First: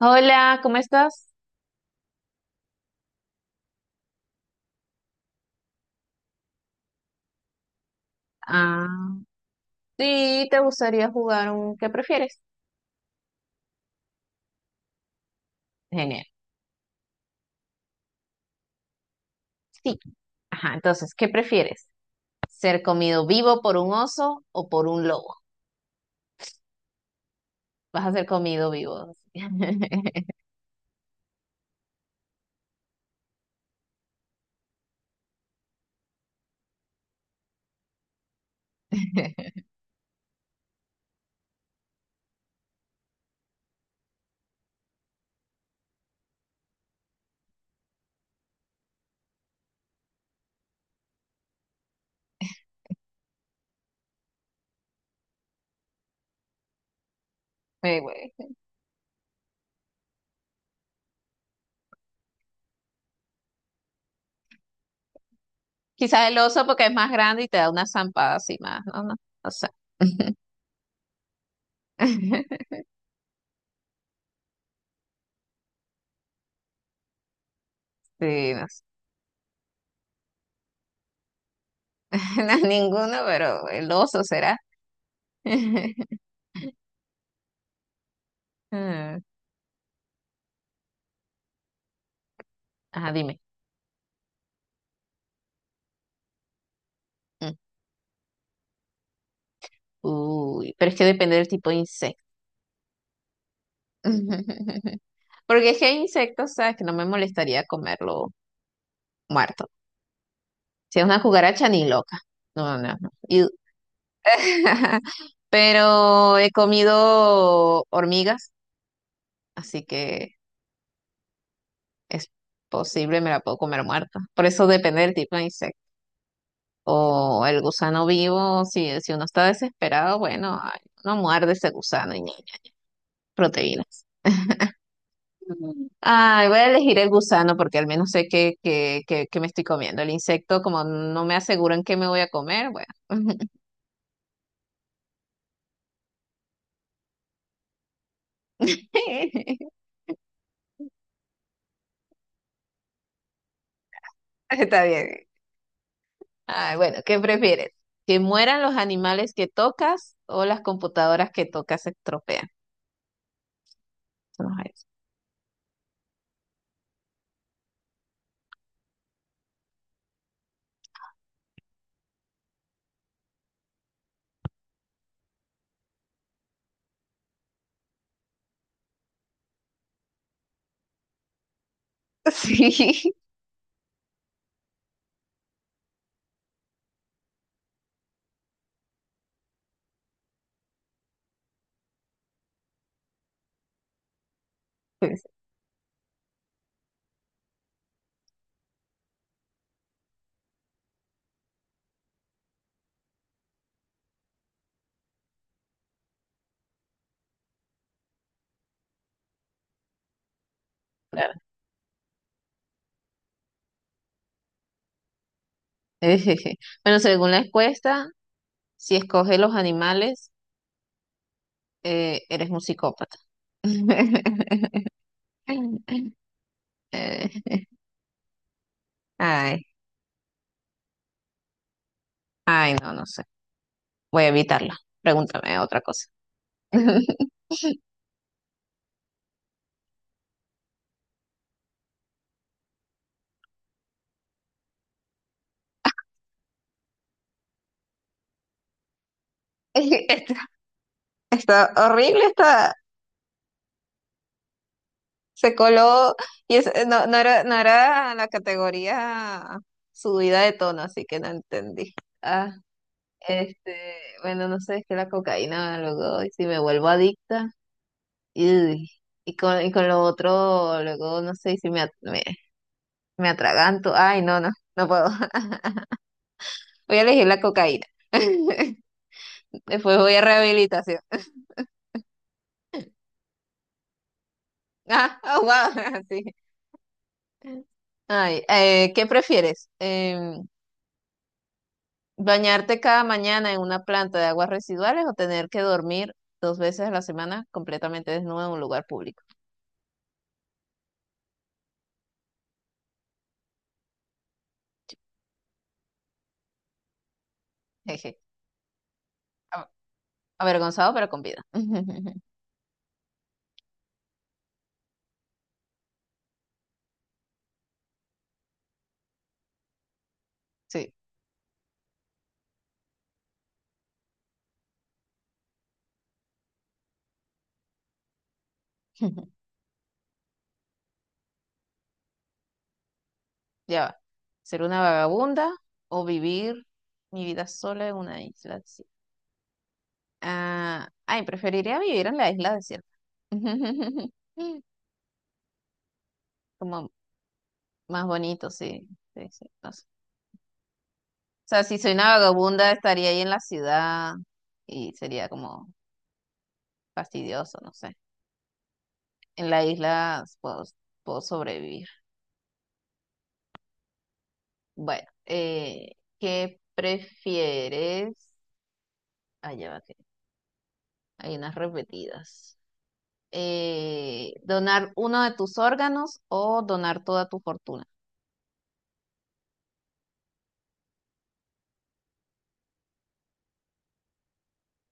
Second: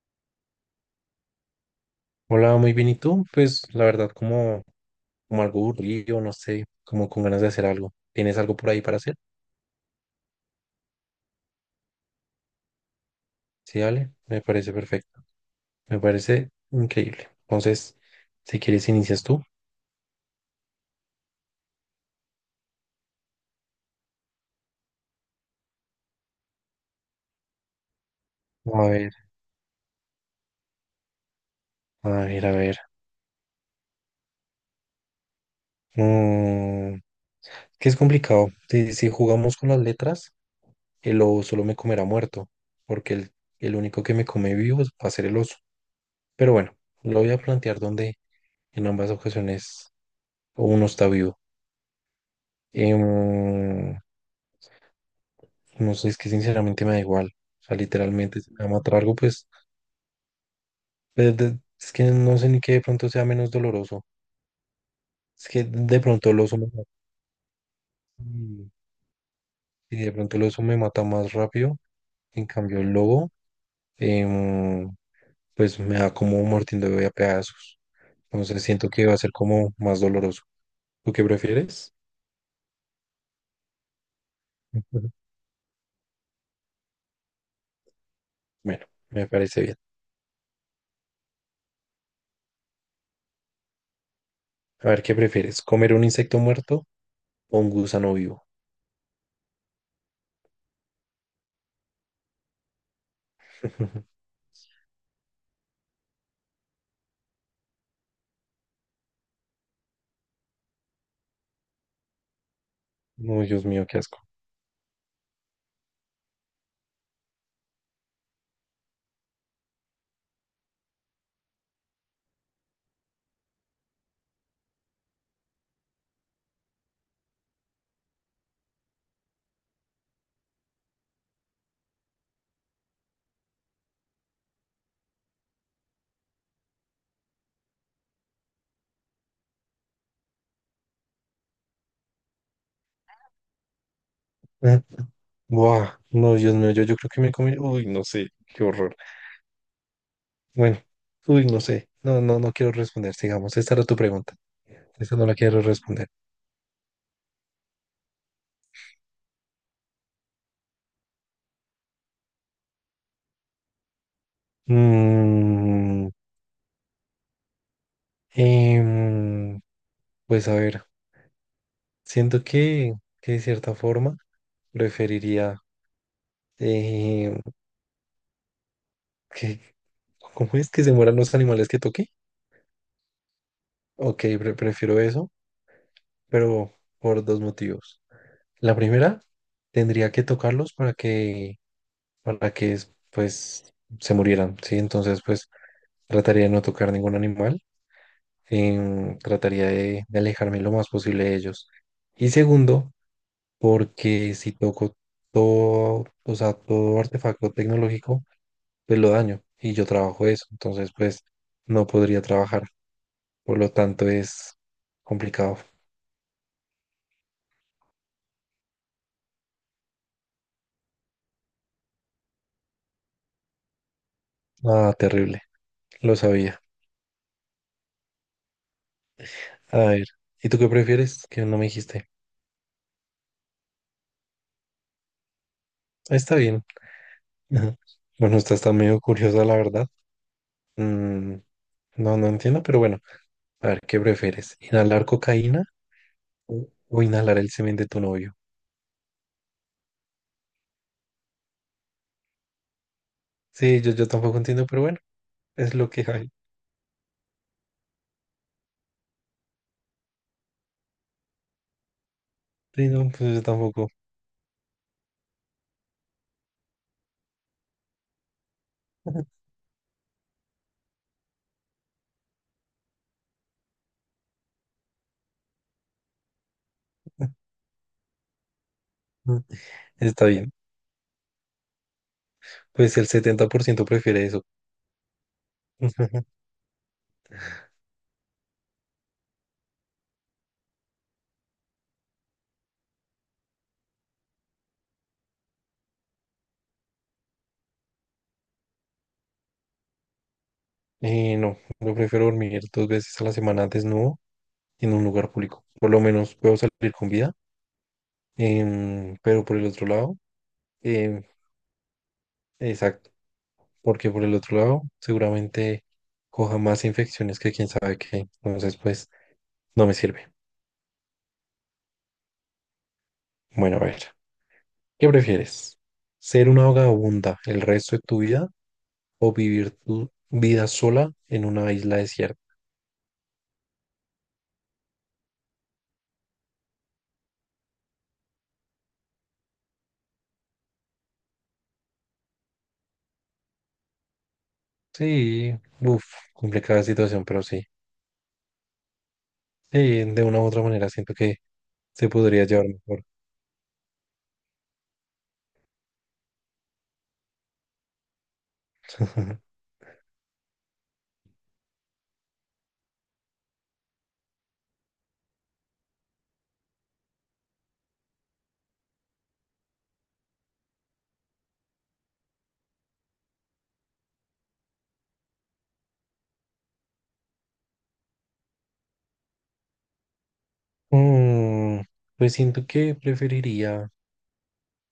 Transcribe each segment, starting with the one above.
Hola, ¿cómo estás? Hola, muy bien. ¿Y tú? Pues la verdad, como algo aburrido, no sé, como con ganas de hacer algo. ¿Tienes algo por ahí para hacer? Ah, sí, ¿te gustaría jugar un qué prefieres? Sí, dale, me parece perfecto. Me Genial. parece increíble. Entonces, si quieres, inicias tú. Sí. Ajá, entonces, ¿qué prefieres? ¿Ser comido vivo por un oso o por un lobo? Vas a ser comido A ver, vivo. a ver, a ver. Mm, que es complicado. Si jugamos con las letras, el lobo solo me comerá muerto, porque el único que me come vivo va a ser el oso. Pero bueno, lo voy a plantear donde en ambas ocasiones uno está vivo. Em, No sé, es que sinceramente me da igual. O sea, Güey. literalmente, si me va a matar algo, pues es que no sé ni qué de pronto sea menos doloroso. Es que de Quizás pronto el el oso me oso mata. porque es más grande y te da una zampada así Y más, no, no, no sé. y de pronto el oso me mata más rápido. En cambio, el lobo, em, pues me da como mordiendo a pedazos. Sí, Entonces no sé. siento que va a ser como más doloroso. ¿Tú qué prefieres? No, ninguno, pero el oso será. Ujú. Bueno, Ah, me parece bien. ajá, dime. A ver, ¿qué prefieres? ¿Comer un insecto muerto Mm. o un gusano vivo? Uy, pero es que depende del tipo de insecto. Porque es que hay insectos, ¿sabes? Que no me molestaría comerlo muerto. Si es una cucaracha, ni loca. No, no, no. No, Y- Dios mío, qué asco. pero he comido hormigas, así que es posible, me la puedo comer muerta. Por eso depende del tipo de insecto. O el gusano vivo, si uno está desesperado, bueno, ay, uno muerde ese gusano y ya, proteína. Ay, voy a elegir el gusano porque al menos sé que me estoy comiendo. El insecto, como no me aseguran qué me voy a comer, bueno. Buah, no, Dios mío, yo creo que me comí. Uy, no sé, qué horror. Bueno, uy, no sé. No, no, no quiero responder. Sigamos, esta era tu pregunta. Está Esta bien. no la quiero responder. Ay, bueno, ¿qué prefieres? ¿Que mueran los animales que tocas o las computadoras que tocas se estropean? Vamos a ver. Mm, em, pues a ver, siento que de cierta forma preferiría eh, que, ¿cómo es que se mueran los animales que toqué? Sí, sí, Ok, prefiero eso, pero por dos motivos. La primera, tendría que tocarlos para que pues se murieran, ¿sí? Entonces pues trataría de no tocar ningún animal, trataría de alejarme lo más posible de ellos. Y segundo, porque si toco todo, o sea, todo artefacto tecnológico, pues lo daño y yo trabajo eso, entonces pues claro. no podría trabajar, por lo tanto es complicado. Bueno, según la encuesta, si escoges los animales, eres un psicópata. Ah, terrible, lo sabía. Eh, Ay, A ver, ¿y tú qué prefieres? Que no me dijiste. ay, no, no sé. Voy a evitarla. Pregúntame otra cosa. Está bien. Bueno, estás tan medio curiosa, la verdad. Mm, no, no entiendo, pero bueno, a ver, ¿qué prefieres? ¿Inhalar cocaína o inhalar el semen de tu novio? Este- está horrible, está. Sí, yo tampoco entiendo, pero bueno, Se es lo que coló hay. y es- no, no era, no era la categoría subida de tono, así que no entendí. Ah, Sí, no, pues yo este, tampoco. bueno, no sé, es que la cocaína luego, y si me vuelvo adicta, y, y con lo otro, luego, no sé, y si me, me atraganto, ay, no, no, no puedo. Voy a elegir la cocaína. Mm, Después voy a Está bien. rehabilitación. Pues el 70% prefiere eso. Ah, oh, wow, sí. Ay, ¿qué prefieres? ¿Bañarte cada mañana en una planta de aguas residuales o tener que dormir dos veces a la semana completamente desnudo en un lugar público? Y no, yo prefiero dormir dos veces a la semana desnudo en un lugar público. Por lo menos puedo salir con vida. Jeje. Pero por el A- otro lado, avergonzado, pero con em, vida. exacto, porque por el otro lado seguramente coja más infecciones que quién sabe qué. Entonces, pues... No me sirve. Sí. Bueno, a ver, ¿qué prefieres? ¿Ser una vagabunda el resto de tu vida o vivir tu vida sola en una isla desierta? Ya va. ¿Ser una vagabunda o vivir mi vida sola en una isla desierta? Ah, ay, preferiría vivir en la isla desierta. Sí, uff, complicada Como situación, pero sí. más bonito, sí. Sí, sí. No Sí, sé. de una u otra manera siento que O sea, si soy una se podría llevar vagabunda, mejor. estaría ahí en la ciudad y sería como fastidioso, no sé. En la isla puedo, puedo sobrevivir. Bueno, ¿qué prefieres? Ah, ya va que hay unas repetidas. ¿Donar uno de tus órganos o donar toda tu fortuna? Mm, pues siento que preferiría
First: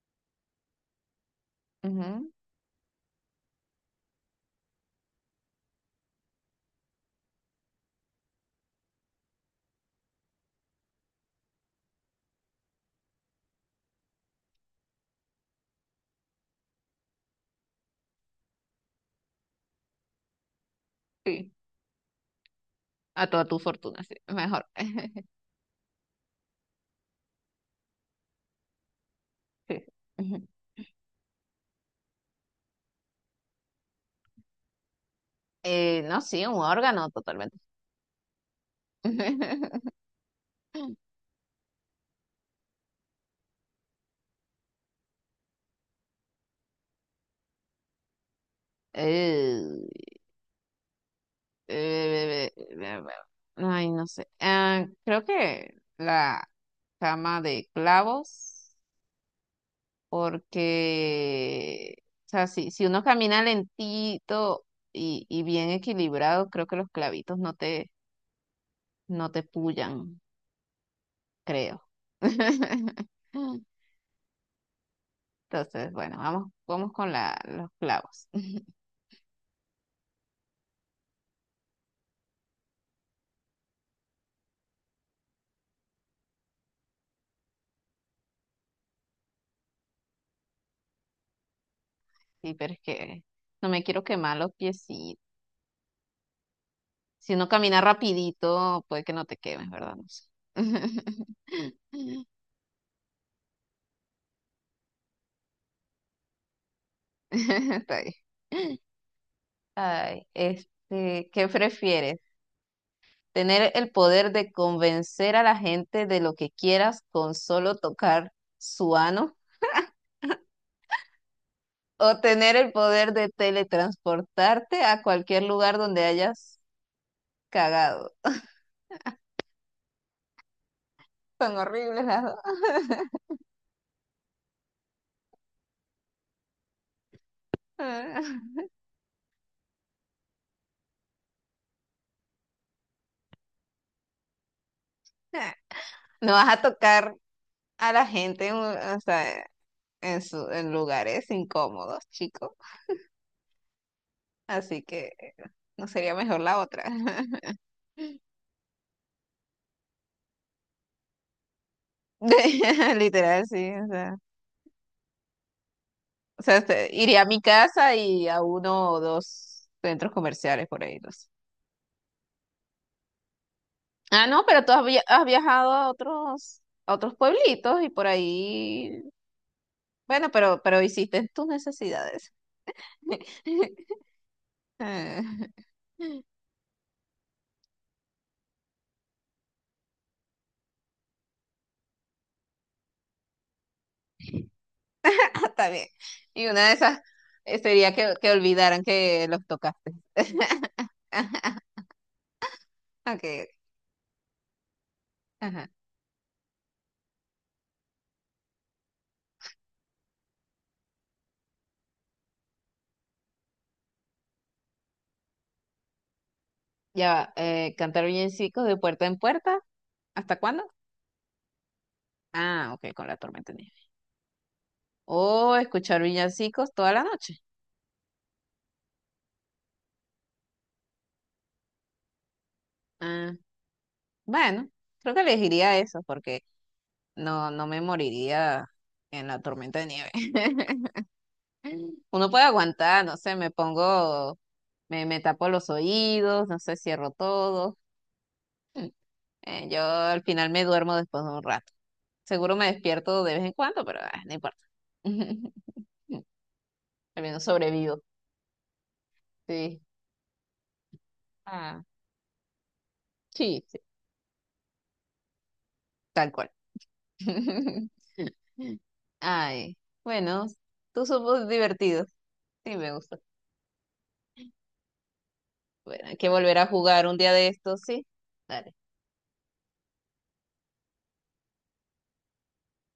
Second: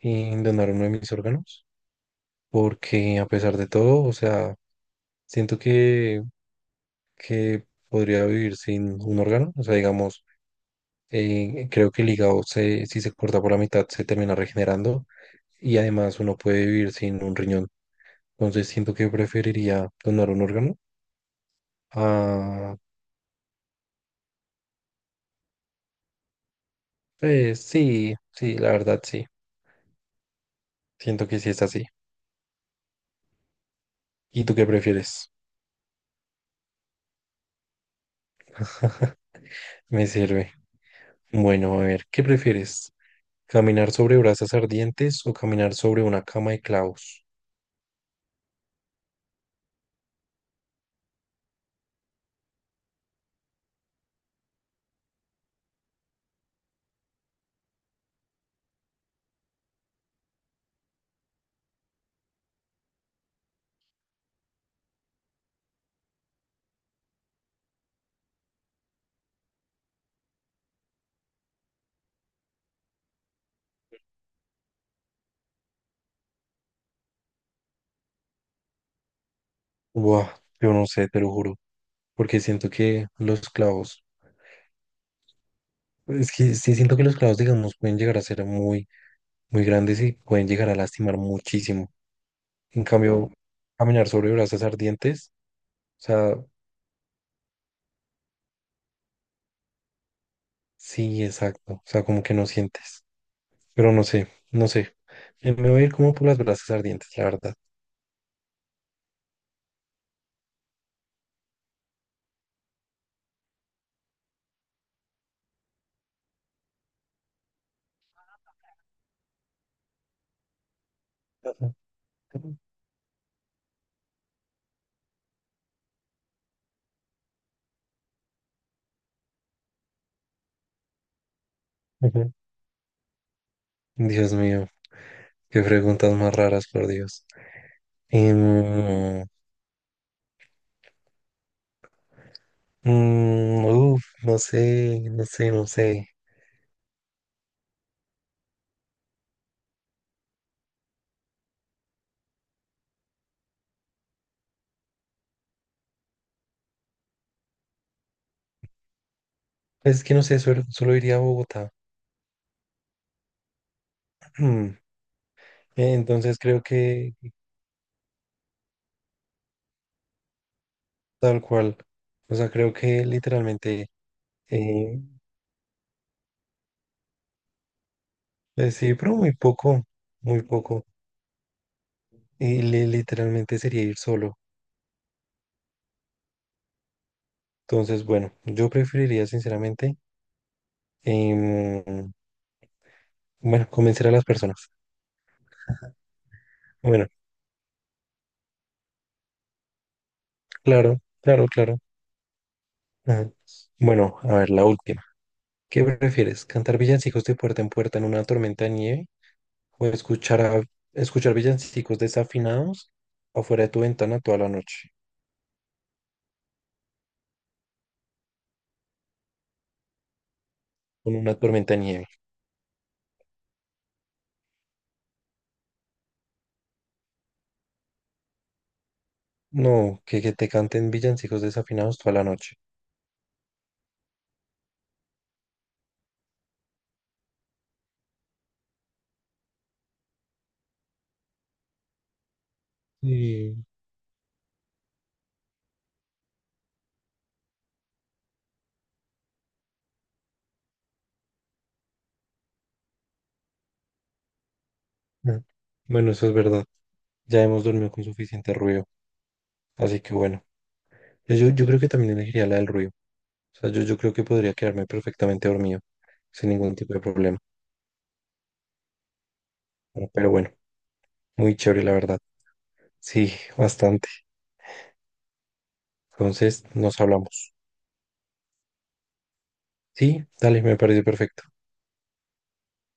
donar uno de mis órganos, Ujú, porque a pesar de todo, o sea, siento que podría vivir sin un órgano, o sea, digamos. Creo que el hígado, si se corta por la mitad, se termina regenerando y además uno puede vivir sin un riñón. Entonces siento que preferiría donar un órgano. sí, Ah, a toda tu fortuna, sí, mejor. pues sí, sí, la verdad sí. Sí. Ujú. Siento que sí es así. ¿Y tú qué prefieres? No, sí, un órgano totalmente. Me sirve. Bueno, a ver, ¿qué prefieres? ¿Caminar sobre brasas ardientes o caminar sobre una cama de clavos? Eh, eh, eh, eh, ay, no sé. Ah, creo que la cama de clavos, porque, o sea, si uno camina lentito y bien equilibrado, creo que los clavitos no te, no te pullan, creo. Entonces, bueno, vamos, vamos con la, los clavos. Buah, yo no sé, te lo juro, porque siento que los clavos, es que sí siento que los clavos, digamos, pueden llegar a ser muy muy grandes y pueden llegar a lastimar muchísimo. Sí, pero es En que cambio, no me quiero caminar sobre quemar los brasas piecitos. ardientes, o sea, Si uno camina rapidito, puede que no te quemes, ¿verdad? No sé. sí, exacto, o sea, como que no sientes, pero no sé, no sé. Me voy a ir como por las brasas ardientes, la verdad. Está bien. Ay, este, ¿qué prefieres? ¿Tener el poder de convencer a la gente de lo que quieras con solo tocar su ano? ¿O tener el poder de teletransportarte a cualquier lugar donde hayas cagado? Son horribles las Ujú. dos. Dios mío, qué preguntas más raras, por Dios. Em, no sé, no sé, no sé. No vas a tocar a la gente, en un- o sea, en, su- en lugares incómodos, chicos. Así que no sería mejor la otra. Es que no sé, solo iría a Bogotá. Literal, sí. Entonces O sea, creo este, que iría a mi casa y a uno o dos centros comerciales por ahí. No sé. tal cual, o sea, creo que literalmente... Ah, no, pero tú has, Eh, via- has viajado a otros pueblitos y por sí, ahí. pero muy poco, Bueno, muy pero poco. hiciste tus necesidades. Y literalmente sería ir solo. Ah, Entonces, bueno, yo preferiría sinceramente, em, bueno, convencer a las personas. está bien. Y una de esas Bueno, sería que olvidaran que los tocaste. claro, claro, claro. Ajá. Ok. Bueno, a ver, la última. Ajá. ¿Qué prefieres? ¿Cantar villancicos de puerta en puerta en una tormenta de nieve? ¿O escuchar, escuchar villancicos desafinados afuera de tu ventana toda la noche Ya va, cantar villancicos de puerta en puerta. ¿Hasta cuándo? con una tormenta de nieve? Ah, ok, con la tormenta de nieve. O escuchar villancicos toda la noche. No, que te canten villancicos desafinados toda la noche. Ah, bueno, creo que elegiría eso porque no, no me moriría en la tormenta de nieve. Uno puede aguantar, no sé, me Sí. pongo, me tapo los oídos, no sé, cierro todo. Mm, yo al final me duermo después de un rato. Seguro me despierto de vez en cuando, pero ah, no importa. Mm. Bueno, eso es verdad. Al menos Ya hemos dormido sobrevivo. con suficiente ruido. Sí. Así que bueno, yo creo Ah, que también elegiría la del ruido. O sí, sea, sí, yo creo que podría quedarme perfectamente dormido tal sin cual. ningún tipo de problema. Ay, Pero bueno, bueno, tú somos muy chévere, la divertidos. verdad. Sí, me gusta. Sí, bastante. Bueno, hay que volver Entonces, a nos jugar un día de hablamos. estos, sí. Dale. Sí, dale, me parece perfecto.